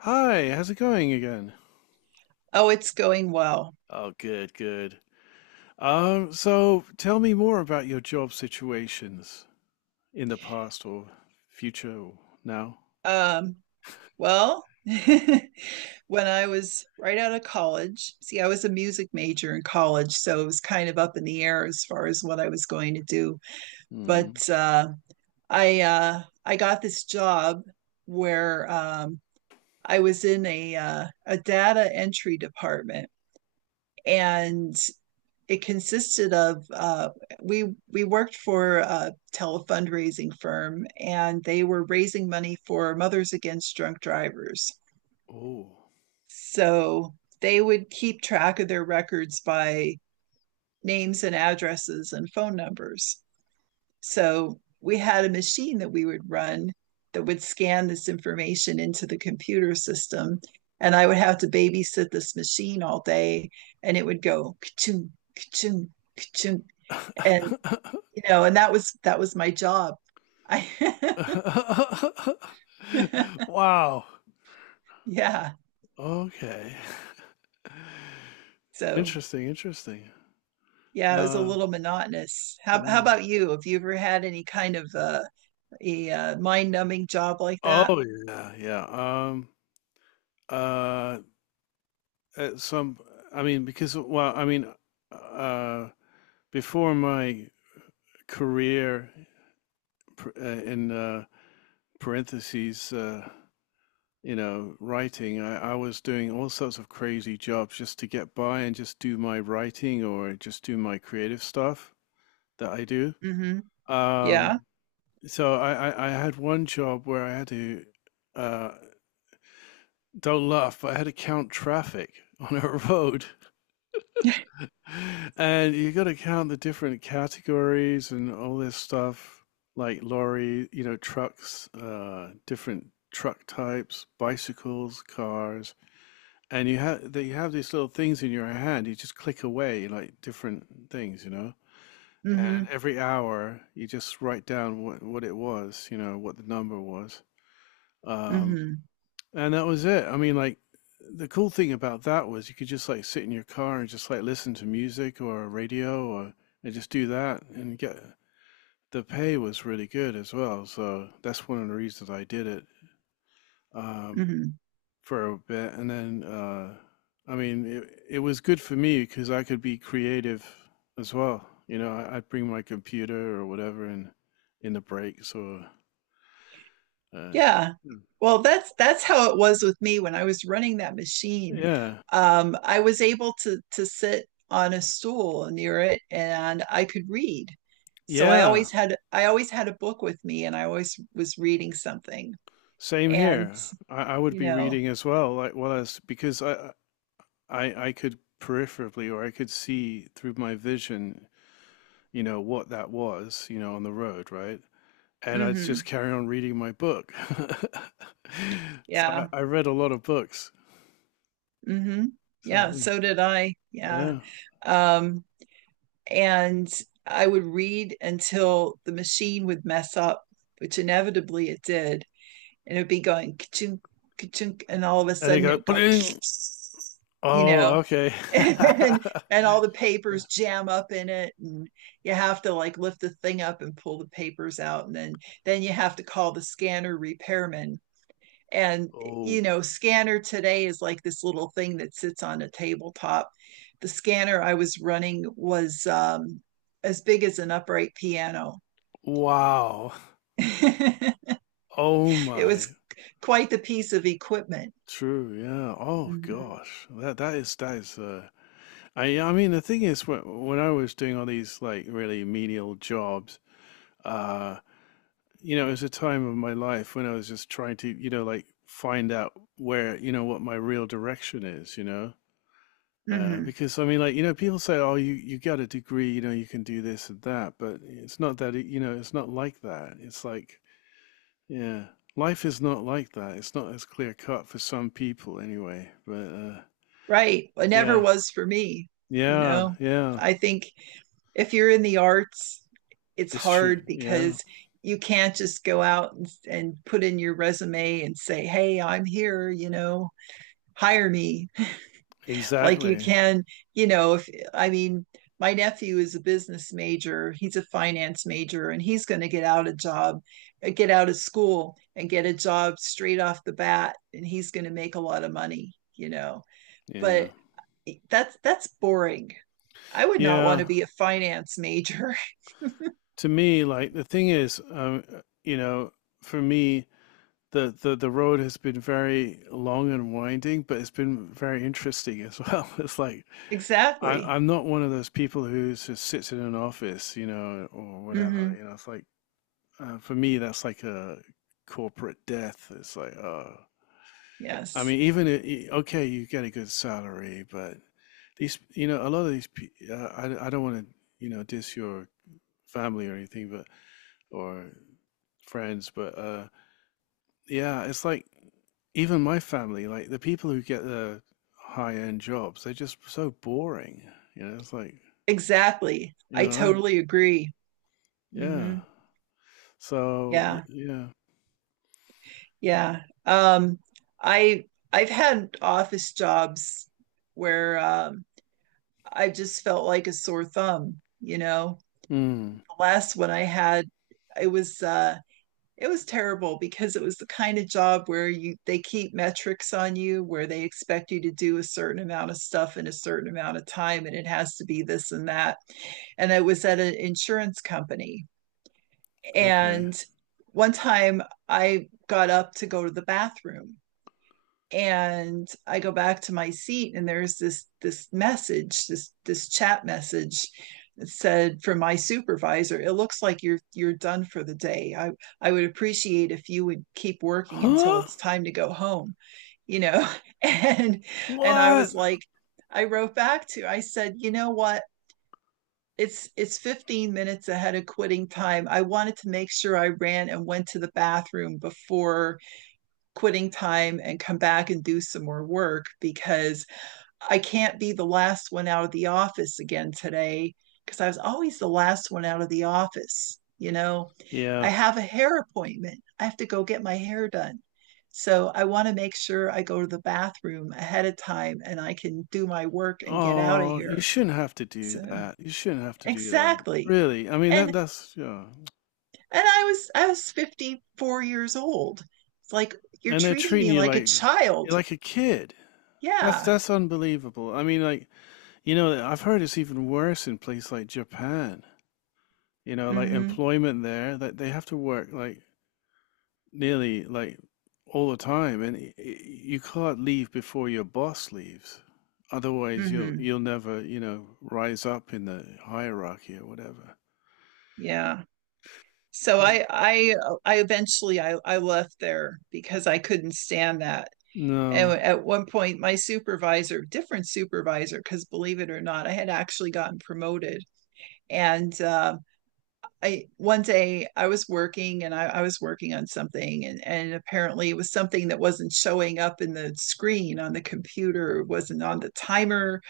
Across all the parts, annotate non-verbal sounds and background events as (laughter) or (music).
Hi, how's it going again? Oh, it's going well. Oh, good, good. So tell me more about your job situations in the past or future or now. Um, well, (laughs) when I was right out of college, see, I was a music major in college, so it was kind of up in the air as far as what I was going to do. Hmm. But I got this job where I was in a data entry department, and it consisted of we worked for a telefundraising firm and they were raising money for mothers against drunk drivers. Oh. So they would keep track of their records by names and addresses and phone numbers. So we had a machine that we would run that would scan this information into the computer system, and I would have to babysit this machine all day. And it would go ka-chunk, ka-chunk, ka-chunk. and and that was my job. I (laughs) (laughs) Wow. yeah. Okay. (laughs) So Interesting, interesting. yeah, it was a Uh, little monotonous. How yeah. about you? Have you ever had any kind of a mind numbing job like that? Oh yeah, yeah. Um, uh, at some, I mean, because uh, before my career in parentheses, you know, writing, I was doing all sorts of crazy jobs just to get by and just do my writing or just do my creative stuff that I do. Mm-hmm. Yeah. Um, so I had one job where I had to, uh, don't laugh, but I had to count traffic (laughs) on a road. (laughs) And you got to count the different categories and all this stuff, like lorry, you know, trucks, different truck types, bicycles, cars, and you have that you have these little things in your hand. You just click away like different things, you know. And Mm-hmm. every hour, you just write down what it was, you know, what the number was. Um, Mm-hmm. and that was it. I mean, like the cool thing about that was you could just like sit in your car and just like listen to music or radio or and just do that and get the pay was really good as well. So that's one of the reasons I did it um, Mm-hmm. for a bit. And then I mean, it was good for me because I could be creative as well. You know, I, I'd bring my computer or whatever in the breaks or uh. Yeah. Hmm. Well, that's how it was with me when I was running that machine. Yeah, I was able to sit on a stool near it and I could read. So I yeah. always had I always had a book with me and I always was reading something. Same And, here. I would you be know, reading as well, like well as because I could peripherally or I could see through my vision, you know, what that was, you know, on the road, right? And I'd just mm-hmm, carry on reading my book. (laughs) So yeah, I read a lot of books. mm-hmm, So yeah, so did I. Yeah. yeah. Um, and I would read until the machine would mess up, which inevitably it did. And it would be going ka-chunk, ka-chunk, and all of a And they sudden it go, would go, (laughs) bling. you know, Oh, okay. (laughs) and all the Yeah. papers jam up in it, and you have to like lift the thing up and pull the papers out, and then you have to call the scanner repairman. And Oh, you know, scanner today is like this little thing that sits on a tabletop. The scanner I was running was as big as an upright piano. wow. (laughs) It Oh was my. quite the piece of equipment. True, yeah. Oh Mm-hmm. gosh. That is I mean the thing is when I was doing all these like really menial jobs, uh, you know, it was a time of my life when I was just trying to, you know, like find out where, you know, what my real direction is, you know. Mm-hmm. Because I mean, like, you know, people say, "Oh, you got a degree, you know, you can do this and that," but it's not that, you know, it's not like that. It's like, yeah, life is not like that. It's not as clear cut for some people, anyway. But Right. It never yeah, was for me. You yeah, know, yeah, I think if you're in the arts, it's it's true. hard Yeah. because you can't just go out and put in your resume and say, hey, I'm here, you know, hire me. Like you Exactly. can, you know, if I mean, my nephew is a business major, he's a finance major, and he's going to get out a job, get out of school and get a job straight off the bat, and he's going to make a lot of money, you know. Yeah. But that's boring. I would not want to Yeah. be a finance major. (laughs) To me, like the thing is, you know, for me, the, the road has been very long and winding, but it's been very interesting as well. (laughs) It's like I, Exactly. I'm not one of those people who just sits in an office, you know, or whatever. Hmm. You know, it's like for me, that's like a corporate death. It's like, oh, I Yes. mean, okay, you get a good salary, but these, you know, a lot of these, I don't want to, you know, diss your family or anything, but or friends. But yeah, it's like even my family, like the people who get the high end jobs, they're just so boring. You know, it's like Exactly. you I know, totally agree. yeah. Hmm. So Yeah. yeah. Yeah. I I've had office jobs where I just felt like a sore thumb, you know. Hmm. The last one I had, it was it was terrible because it was the kind of job where you they keep metrics on you where they expect you to do a certain amount of stuff in a certain amount of time and it has to be this and that. And I was at an insurance company, Okay. and one time I got up to go to the bathroom, and I go back to my seat, and there's this message, this chat message that said, from my supervisor, "It looks like you're done for the day. I I would appreciate if you would keep working until Huh? it's time to go home," you know. (laughs) and and I was What? like, I wrote back to, I said, "You know what? It's 15 minutes ahead of quitting time. I wanted to make sure I ran and went to the bathroom before quitting time and come back and do some more work, because I can't be the last one out of the office again today." Because I was always the last one out of the office. You know, I Yeah. have a hair appointment, I have to go get my hair done. So I want to make sure I go to the bathroom ahead of time and I can do my work and get out of Oh, you here. shouldn't have to do So that. You shouldn't have to do that. exactly. Really. I mean And that and that's yeah. I was 54 years old. It's like you're And they're treating treating me you like a like you're child. like a kid. Yeah. That's unbelievable. I mean like you know, I've heard it's even worse in places like Japan. You know, like Mhm. employment there, that they have to work like nearly like all the time, and you can't leave before your boss leaves. Otherwise, Mhm. you'll never, you know, rise up in the hierarchy or whatever. Yeah. So Mm. I I I eventually I left there because I couldn't stand that. And No. at one point my supervisor, different supervisor, because believe it or not, I had actually gotten promoted, and I one day I was working, and I was working on something, and apparently it was something that wasn't showing up in the screen on the computer, wasn't on the timer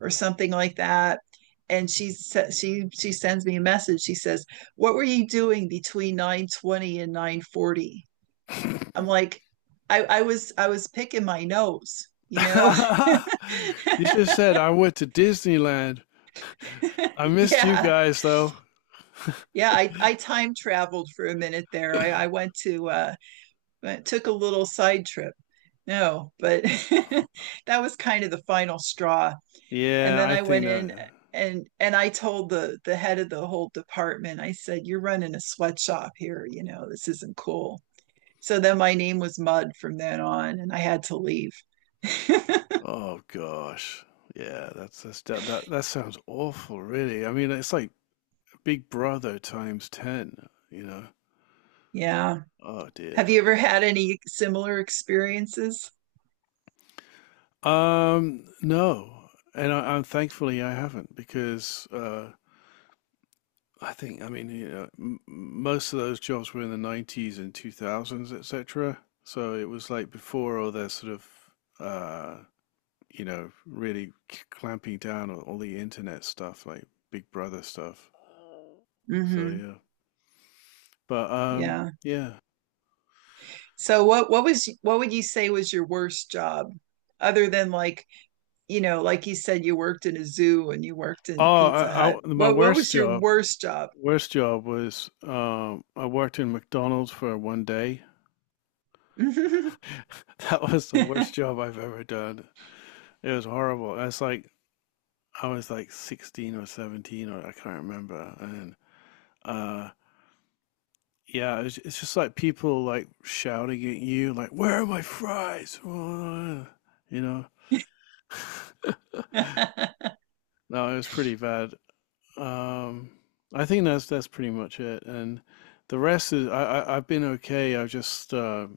or something like that. And she sends me a message. She says, "What were you doing between 9:20 and 9:40?" I'm like, I was I was picking my nose, you know. (laughs) (laughs) You should have said I went to Disneyland. I missed you Yeah, guys though. yeah. I time traveled for a minute there. I went to but it took a little side trip. No, but (laughs) that was kind of the final straw. And Yeah, then I I think went in that. And I told the head of the whole department. I said, "You're running a sweatshop here. You know this isn't cool." So then my name was Mud from then on, and I had to leave. (laughs) Oh gosh. Yeah, that sounds awful, really. I mean, it's like Big Brother times 10, you know. Yeah. Oh dear. Have you ever had any similar experiences? No. And I'm thankfully I haven't because I think I mean, you know, most of those jobs were in the 90s and 2000s, etc. So it was like before all their sort of uh, you know, really clamping down on all the internet stuff, like Big Brother stuff. So Mm-hmm. yeah. But Yeah. yeah. So what was what would you say was your worst job, other than like you know, like you said, you worked in a zoo and you worked in Oh, Pizza Hut. My What was your worst job? worst job was I worked in McDonald's for 1 day. (laughs) (laughs) That was the worst job I've ever done. It was horrible. I was like 16 or 17 or I can't remember. And uh, yeah, it's just like people like shouting at you, like, "Where are my fries?" (laughs) You know. Hmm. No, it was pretty bad. Um, I think that's pretty much it, and the rest is I've been okay. I've just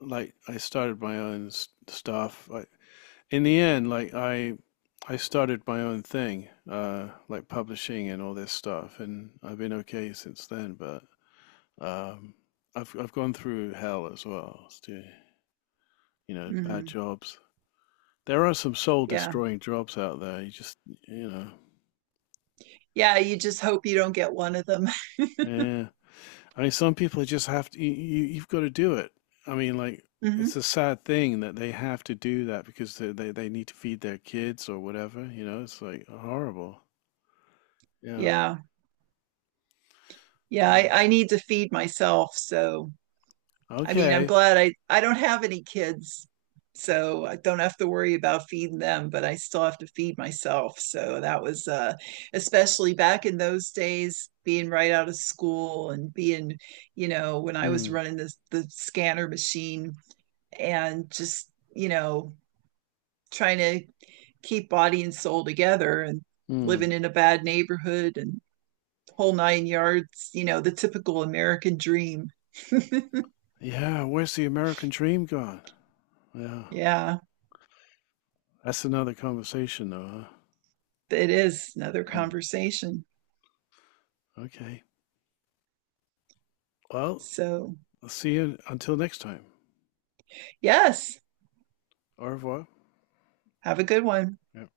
like I started my own stuff. I, in the end, like I started my own thing, like publishing and all this stuff, and I've been okay since then. But um, I've gone through hell as well. It's you know, bad jobs. There are some soul Yeah. destroying jobs out there. You just you know, Yeah. You just hope you don't get one of them. yeah. I mean, some people just have to. You've got to do it. I mean, like (laughs) Hmm. it's a sad thing that they have to do that because they need to feed their kids or whatever. You know, it's like horrible. Yeah. Yeah. Yeah. I, Mm. I need to feed myself. So I mean, I'm Okay. glad I don't have any kids, so I don't have to worry about feeding them, but I still have to feed myself. So that was especially back in those days being right out of school and being, you know, when I was Mm. running the scanner machine and just, you know, trying to keep body and soul together and Mm. living in a bad neighborhood and whole nine yards, you know, the typical American dream. Yeah. Where's the American dream gone? Yeah. (laughs) Yeah. That's another conversation, though. Huh? It is another Mm. conversation. Okay. Well, So, I'll see you until next time. yes, Au revoir. have a good one. Yeah.